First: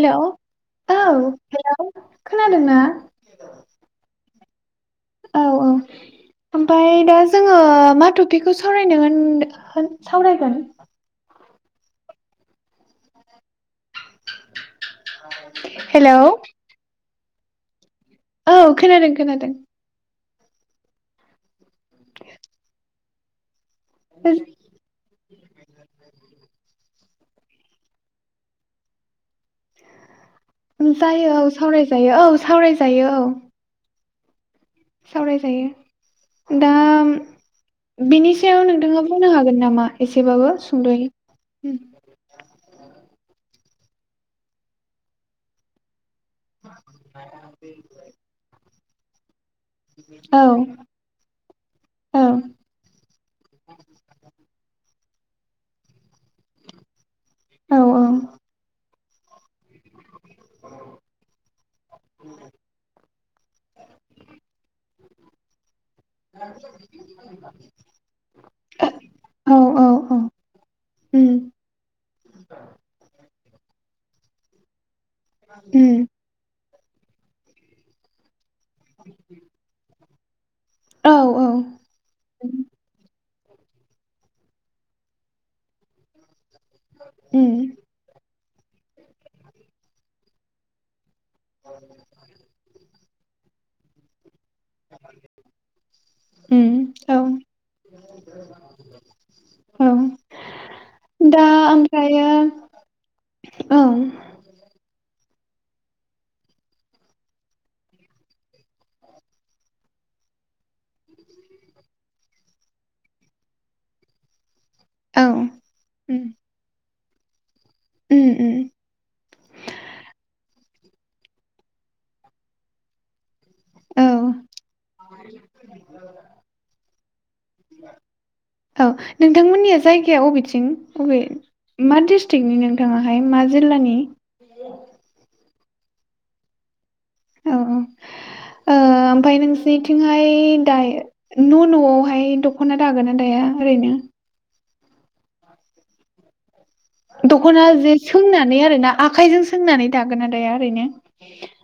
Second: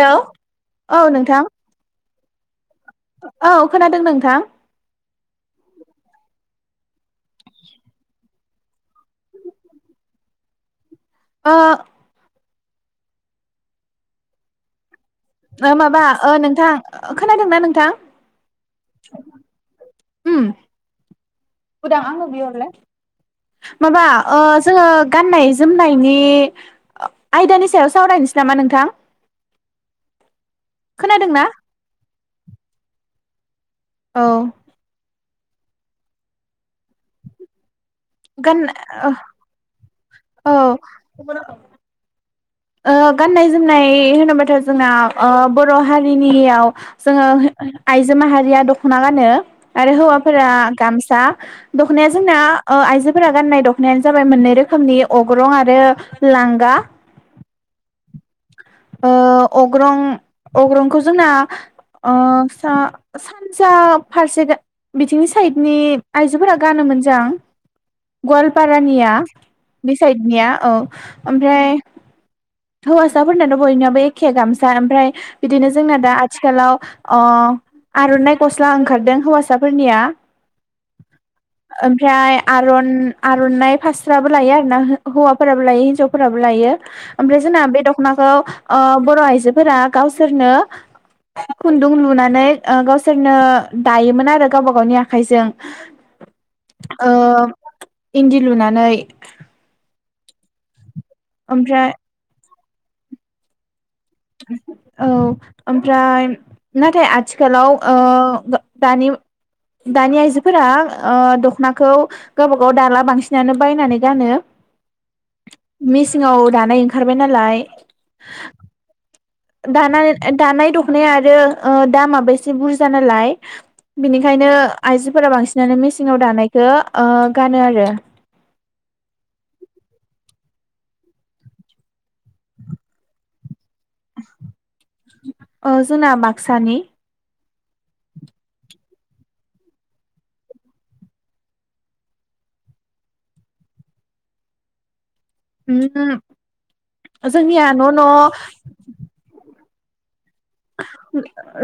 Hello औ hello खोनादोंना औ खोनादों नोंथां औ औ ओमफ्राय दा जोङो मा टपिकखौ सावरायनो होन सावरायगोन ओ ओ माबा हेलौ ओ नोंथां खोनादों ना नोंथां? औ खोनादों खोनादों । उम। उदा आंनो बिहरलाय । माबा जोङो ओ गाननाय जोमनायनि आयदानि सायाव सावरायनोसै नामा नोंथां? जायो खोनादोंना औ सावरायजायो औ। सावरायजायो औ। औ। सावरायजायो दा बिनि सायाव गान नोंथाङा बुंनो हागोन नामा? एसेबाबो संद'यै औ ओ गाननाय जोमनाय होनोबाथ' जोंना बर' हारि नियाव जोंङो आइजो माहारिया द खना गानो। आरो औ हौवाफोरा गामसा। दख'नाया औ जोंना आइजोफोरा गाननाय दखनायानो जाबाय मोननै रोखोमनि अग्रं आरो लांगा। औ औ। ओ अग्रं अग्रंखौ जोंना ओ सा सानजा फारसे बिथिंनि साइडनि आइजोफोरा गानोमोनजां गवालपारानिया औ औ बे औ साइडनिया औ उम ओमफ्राय हौवासाफोरनाथ' बयनियाबबो एखे गामसा ओमफ्राय बिदिनो जोंना उम दा आथिखालाव अ आर'नाय गस्ला ओंखारदों हौवासाफोरनिया औ औ ओमफ्राय आरन आर'नाइ फास्राबो लायो आरो ना हौवाफोराबो लायो हिन्जावफोराबो लायो आमफ्राय उम जोंना बे दखनाखौ ओ बर' आइजोफोरा गावसोरनो खुन्दुं लुनानै ओ गावसोरनो दायोमोन आरो गावबा गावनि आखाइजों उम औ ओ इन्दि लुनानै औ दा ओमफ्राय ओमफ्रायो औ। औ ओमफ्राय नाथाय आथिखालाव ओ दानि दानि आइजोफोरा दख'नाखौ गावबा गाव दाला बांसिनानो बायनानै गानो। उम मिसिंआव दानाय ओं खारबाय नालाय। उम उम दानाय दानाय दुखनाय आरो ओ दामाबो एसे बुरजा नालाय। औ बिनिखायनो आइजोफोरा बांसिनानो मेसिं आव दानायखौ ओ गानो आरो औ नोंथांमोननिया जायगाया अबेथिं अबे मा डिस्ट्रिकनि नोंथाङाहाय मा? जिल्लानि ओ जोंना बाक्सानि । औ औ ओमफफ्राय नोंसिनिथिंहाय दायो न' न'आवहाय दख'ना दागोन ना दाया ओरैनो? [unintelligible] दख'ना जोंनिया न' जे न' सोंनानै आरोना आखायजों सो सोंनानै दा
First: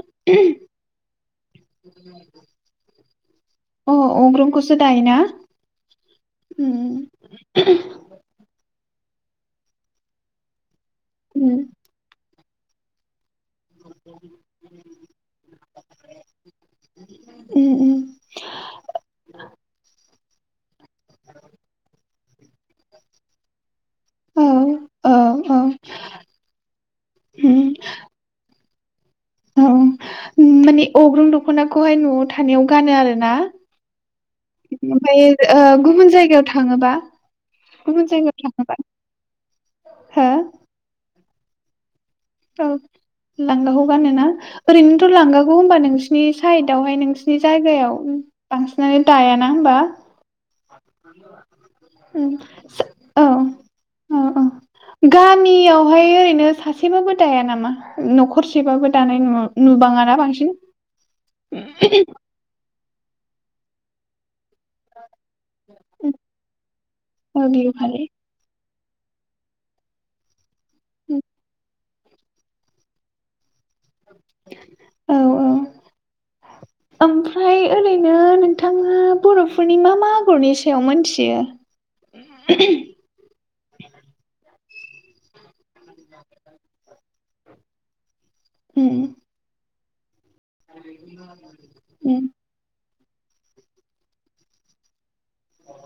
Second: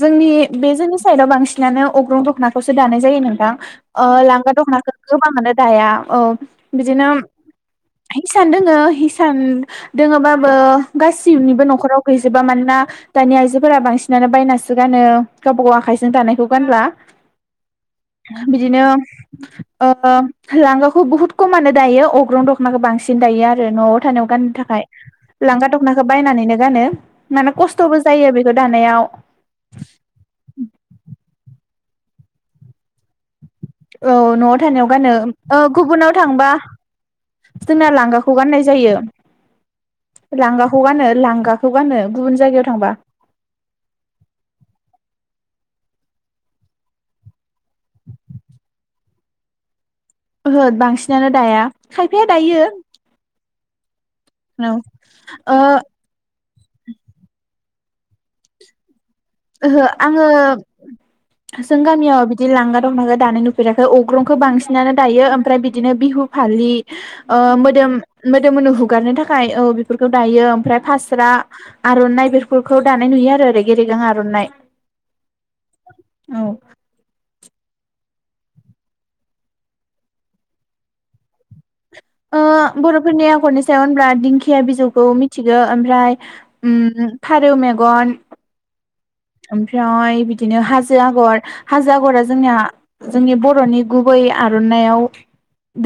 जोंनि बे जोंनि साइडआव बांसिनानो अग्रं दखनाखौसो दानाय जा जायोनो थां अ ओ लांगा अग्रंखौसो दखनाखौ दायोना गोबां आनो दाया ओ उम बिदिनो हिसान दङ। हिसान दोङोबाबो उम गासिबबनिबो न'खराव गैजोब जोबा मानो ना। फोरा बांसिनानो बायनासो गानो गावबा गाव आखायजों दानायखौ गानला उम उम बिदिनो ओ लांगाखौ बुहुद खमानो दायो अग्रं दख'नाखौ बांसिन दायो आरो न'आव। औ थाखाय औ औ लांगा दखनाखौ बायनानैनो गानो माने उम खस्थ'बो जायो बेफ दानायाव औ खौ हाय न'आव थानायाव गानो आरो ना। औ न'आव थानायाव गानो गुबुन गुबुनाव जायगायाव थांबा थाङोबा जोंना गुबुन लांगाखौ जायगायाव गाननाय थाङोबा जायो हो लांगाखौ गानो । गाखौ गानो। गुबुन जायगायाव औ थांबा लांगाखौ गानोना ओरैनोथ' लांगा होनबा नोंसिरनि साइदआवहाय नोंसिरनि जायगायाव बांसिनानो दायाना होमबा। ओहो बांसिनानो दाया खायफाया उम दायो। औ औ औ ओ गामियावहाय ओरैनो सासेबाबो नामा न'खरसेबाबो दानाय नु ओहो नुबाङाना आङो बांसिन जों गामियाव बिदि लांगा दानाय नुफेराखै अग्रंखौ बांसिन नानै दायो ओमफ्राय बिदिनो ओ बिहु फालि ओ औ बिहु मोदोम फालि मोदोम हु हुगारनो थाखाय औ बेफोरखौ दायो ओमफ्राय फास्रा आर'नाइ बेफोरखौ दानाय नुयो आरो रेग रेगां। मोनाय। औ औ औ ओमफ्राय ओरैनो नोंथाङा बर'फोरनि मा मा आगरनि सायाव मोनथियो? ओ बर'फोरनि आगरनि [unintelligible] होनब्ला दिंखिया बिजौखौ मिथिगौ ओमफ्राय ओम फारौ मेगन ओम ओमफ्राय बि [unintelligible] हाजो आग'र हाजो उम आगरा जोंनिया जोंनि बर'नि गुबै आर'नायाव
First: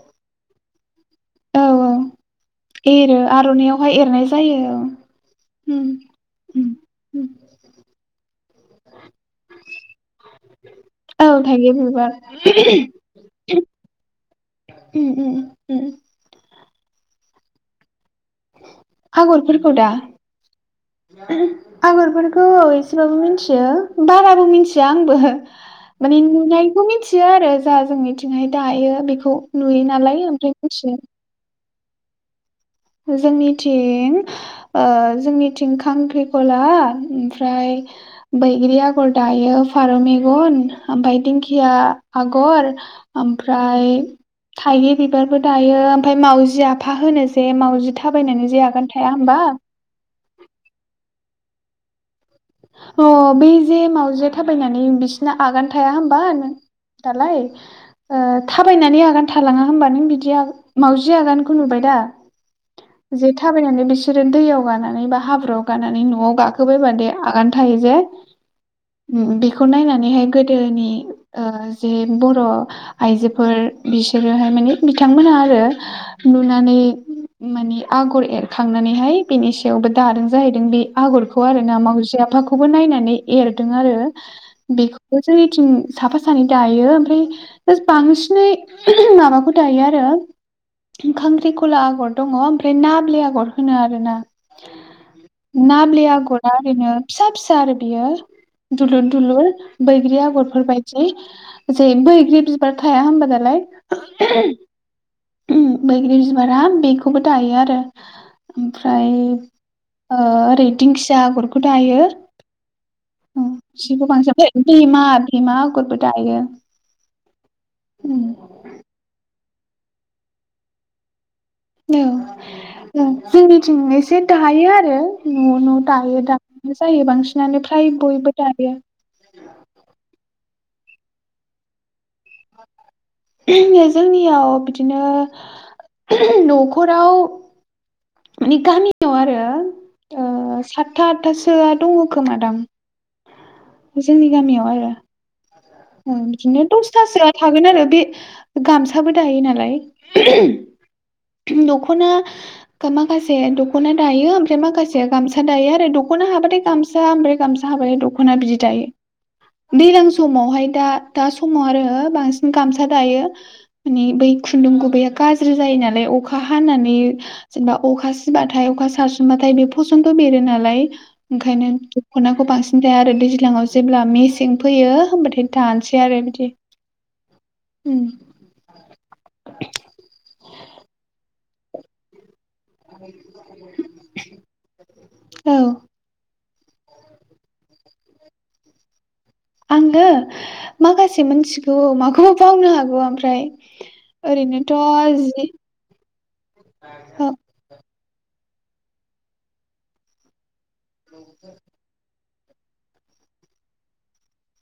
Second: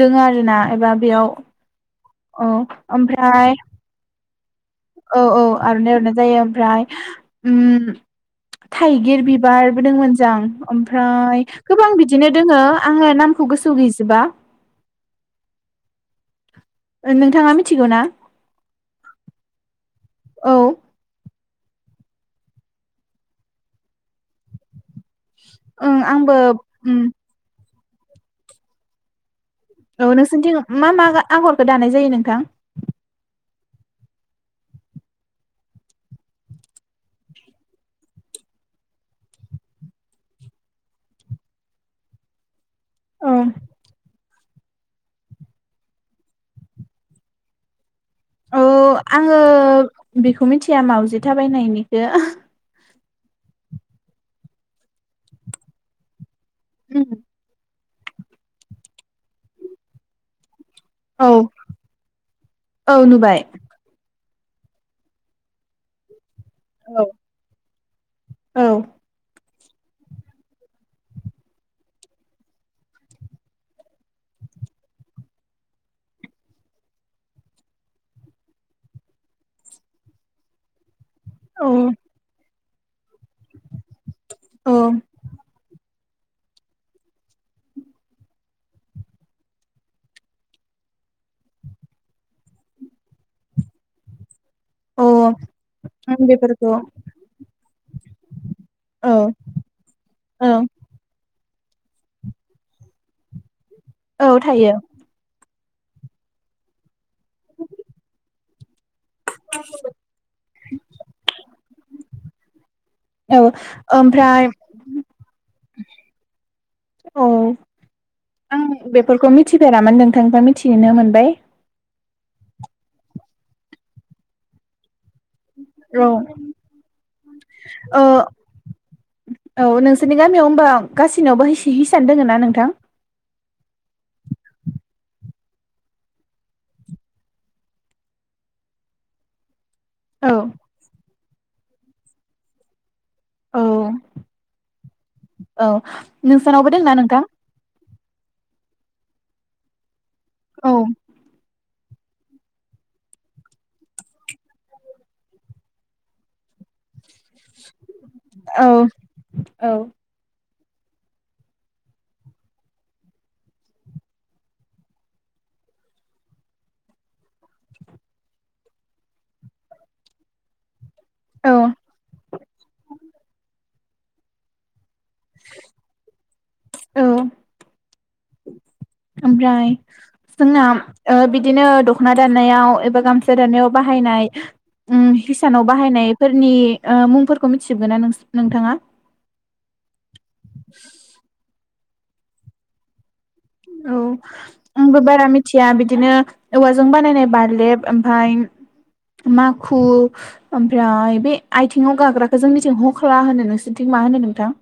दङ आरोना एबा औ औ बेयाव औ एरो ओमफ्राय आर'नाइयावहाय एरनाय जायो औ औ उम आर'नाइ एरनाय जायो उम ओमफ्राय उम थाइगिर बिबारबो दंमोनजां औ ओमफ्राय थाइगिर गोबां बिबार बिदिनो दोङ आङो नामखौ गोसोआव गैजोबा उम उम उम नोंथाङा मिथिगौ ना आगरफोरखौ दा औ [unintelligible] आगरफोरखौ एसेबाबो मिथियो बाराबो मिथि आंबो ओं माने आंबो नुनायखौ उम मिथियो आरो जा जोंनिथिंहाय दायो बेखौ नुयो औ नालाय ओमफ्राय नोंसोरनिथिं मिथियो मा मा आगर गो दानाय जायो नोंथां जोंनिथिं ओ जोंनिथिं खांख्रिखला ओमफ्राय बैग्रि आगर दायो फारौ मेगन ओमफ्राय दिंखिया आगर औ ओमफ्राय थायगिर बिबारबो दायो ओमफ्राय मावजि आफा होनो बे मावजि थां औ आङो बेखौ मिथिया मावजि फिथा थाबायनायनिखो अ बे जे मावजिया थाबायनानै बिसोरना आगान थाया होमबा दालाय ओ थाबायनानै आगान थालाङा होमबा नों बिदि माउजि औ आगानखौ नुबाय दा औ जे नुबाय थाबायनानै बिसोर दैयाव गानानै बा हाब्रुआव गानानै न'आव गाख होबाय मा औ दे आगान थायो जे औ बेखौ नायनानैहाय गोदोनि ओ जे बर' आइजोफोर बिसोरोहाय माने बिथांमोनहा आरो नुनानै माने आगर एरखांनानैहाय बेनि सायावबो दादों जाहैदों बे आगरखौ आरो औ ना मावजि बि आफाखौबो नायनानै एरदों आरो बेखौबो जोंनिथिं साफा सानै दायो ओमफ्राय बांसिनै ओहम माबाखौ दायो आरो खांख्रिखला आगर दङ ओमफ्राय नाल्बि आगर होनो आर ना औ नाल्बि आगरा बेफोरखौ ओरैनो फिसा आरबियो दुलुर औ दुलुर बैग्रि आगरफोर औ बायदि जे बैग्रि बिबार थाया होनबा दालाय औ थायो। उम बैग्रि बिबारा बे बेखौबो दायो आरो ओमफ्राय ओ ओरै दिंखिया आगरखौ दा जायो औ सिखौ ओमफ्राय बांसिन भमा भमा आगरबो दायो औ आं [inaudible] बेफोरखौ मिथिफेरामोन नोंथांनिफ्राय मिथिनो मोनबाय औ जोंनिथिं एसे दायो आरो न' न' औ दायो दानो जायो बांसिनानो फ्राय ओ बयबो दायो औ नोंसोरनि गामियाव होमबा गासैनावबो हि हिसान दङना नोंथां? जोंनियाव बिदिनो न'खराव माने गामिआव आरो [unintelligible] आ औ सातता आतथासो सोआ दङखोमादां औ जोंनि गामियाव आरो औ बिदिनो नोंसानावबो दोंना नोंथां दसथासो थागोन आरो बे गामसाबो दायो नालाय औ [inaudible] दख' दख'ना माखासे दख'ना दायो ओमफ्राय माखासे गामसा दायो आरो दख'ना हाबाथाय गामसा ओमफ्राय गामसा हाबाथाय दख'ना बिदि औ औ दैज्लां समावहाय दा दा समाव आरो बांसिन गामसा दायो बै खुन्दुं गुबैया गाज्रि जायो नालाय अखा हानानै जेनेबा अखा सिबाथाय अखा सारसनबाथाय बे बसनत बेरो नालाय ओंखायनो दख'नाखौ बांसिन दाया आरो दैज्लां जेब्ला मेसें फैयो होमबाथाय दानोसै आरो बिदि औ ओ ओमफ्राय जोंना ओ बिदि बिदिनो दख'ना दा दानायाव एबा गामसा दानायाव बाहायनाय ओ औ हिसानाव बाहायनायफोर नि ओ मुंफोरखौ मिथिजोबो ना नोंथाङा आङो माखासे मोनथिगौ थ' माबखौबा बावनो हागौ आं औ आंबो बारा जि मिथिया बिदिनो औवाजों ओ बानायनाय बारलेब ओमफ्राय माखु ओमफ्राय बे आथिंआव गाग्रा जोंनिथिं हखाला होनो नोंसोरनिथिं मा होनो नोंथां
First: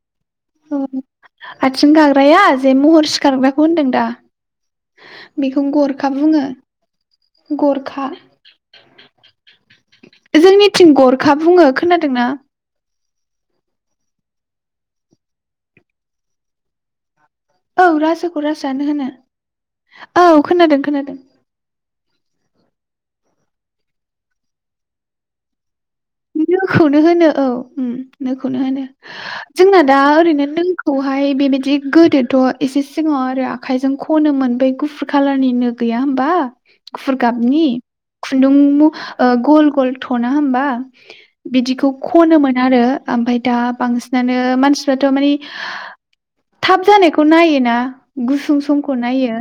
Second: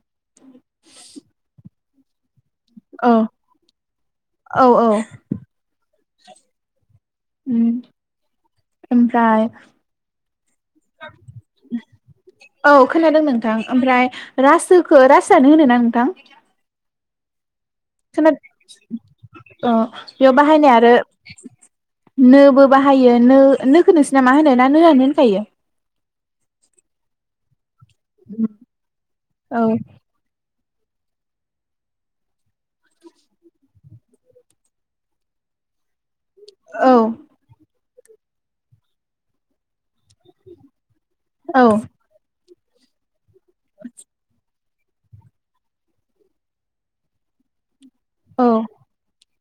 अ आथिं गाग्रााया बे महर औ सिखारग्राखौ होनदों दा औ बेखौ गर गरखा बुङो उम गरखा ओमफ्राय जोंनिथिं गरखा बुङो खोनादोंना औ खोनादों नोंथां ओमफ्राय रासोखौ रासोआनो होनो ना नोंथां औ खोना रासोखौ रासोआनो होनो अ बेयाव औ बाहायनाय खोनादों आरो खोनादों नोबो बाहायो नो नोखौ नोंसोरना मा होनो ना नोआनो होनखायो। बि नोखौनो होनो औ। नोखौनो होनो औ जोंना दा ओरैनो। खौहाय बेबायदि गोदोथ' एसे सिगाङाव आरो आखायजों खनोमोन बै गुफुर खालारनि नो। गैया होमबा औ गुफुर गाबनि। खुन्दुं गल गल। थ'ना होमबा। औ बिदिखौ खन [inaudible] दा बांसिनानो मानसि दाथ' मानि थाब जानायखौ नायोना। गुसुं औ समखौ नायो।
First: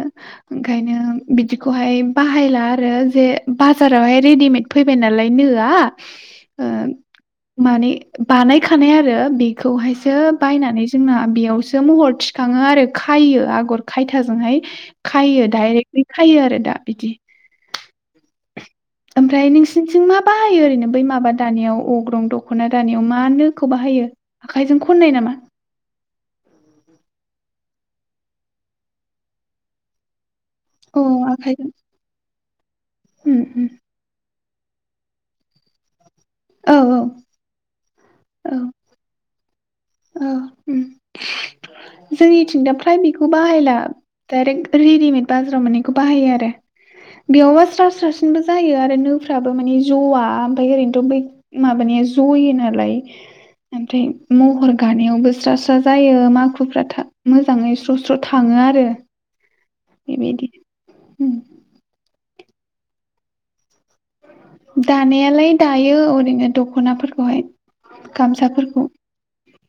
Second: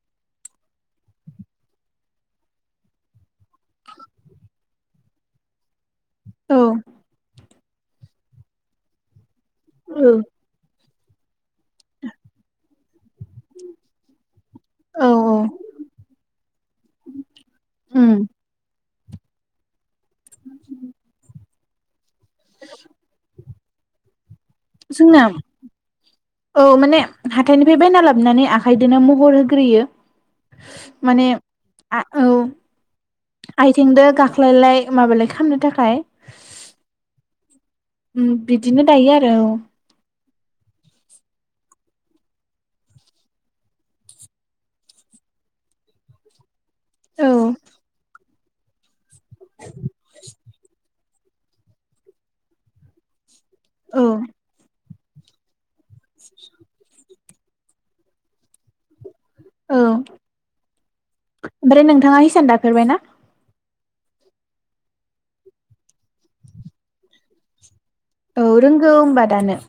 ओंखायनो बिदिखौहाय बाहायला आरो जे बाजारावहाय रेडिमेद फैबाय नालाय नोआ। औ ओं। माने बानायखानाय आरो बे। खौहायसो औ बायनानै। जोंना बेयावसो महर थिखाङो आरो खायो आगर खायथाजोंहाय औ खायो डाइरेक्टलि खायो आरो दा बिदि। उम ओमफ्राय नों बिंथिं मा बाहायो ओरैनो बै माबा। दानियाव अग्रं दख'ना दानायाव मा नोखौ बाहायो? आखाइजों खननाय जोंना नामा? औ माने हाथायनि बायना लाबनानै आखाइजोंनो महर होग्रोयो। औ माने आखाइजों आ औ उम उम आथिंजों गा ख्लायलाय माबालाय खालामनो थाखाय। औ औ। उम औ बिदिनो दायो आरो औ। औ उम जोंनिथिं दा फ्राय बेखौ बाहायला डायरेक्ट रेडिमेड बाजाराव मोनायखौ बाहायो आरो। औ [inaudible] बो जायो आरो नो फ्राबो माने ज'आ ओमफ्राय ओरैनोथ' बै। माबानिया जयो नालाय। औ ओमफ्राय महर। गानायावबो स्रा स्रा जायो माखुफ्रा था मोजाङै स्र' स्र' थाङो आरो औ बेबायदि उम सान्द दाफेरबायना? दानायालाय दायो ओरैनो दख'नाफोरखौहाय औ गामसाफोरखौ रोंगौ होनबा दानो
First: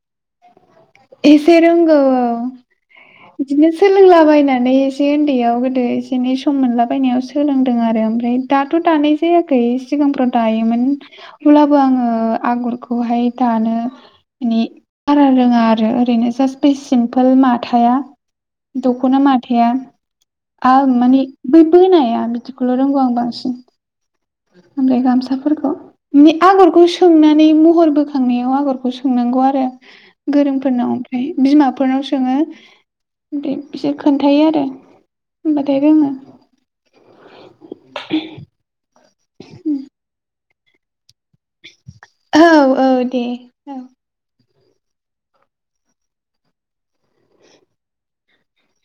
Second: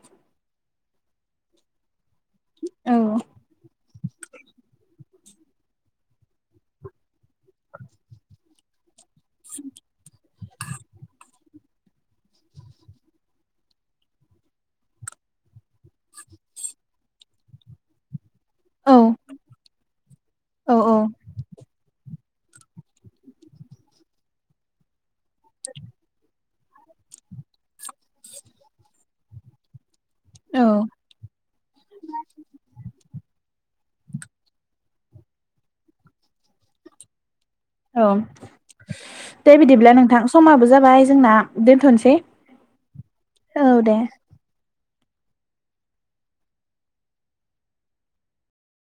एसेे रोंगौ अ अ औ बिदिनो स सोलोंलाबायनानै एसे ओन्दैयाव गोदो एसे एनै सम मोनलाबायनायाव सोलोंदों आरो ओमफ्राय दाथ' दानाय जायाखै सिगांफ्रन दायोमोन अब्लाबो आङो आगरखौहाय दानो माने बारा रोङा आर रो ओरैनो जास्ट बे सिम्पोल माथाया औ दख'ना माथाया औ आं माने बै बोनाया बि दिखौल' रोंगौ आं बांसिन ओमफ्राय गामसाफोरखौ ओम्मे आगरखौ सोंनानै महर बोखांनायाव आगरखौ स सोंनांगौ आरो औ गोरोंफोरनाव ओमफ्राय बिमाफोरनाव सोङो ओमफाय बिसोर खोन्थायो आरो होमबाथाय रोङो औ दे बिदिब्ला नोंथां समाबो जाबाय जोंना दोनथ'नसै औ औ दे औ दे ।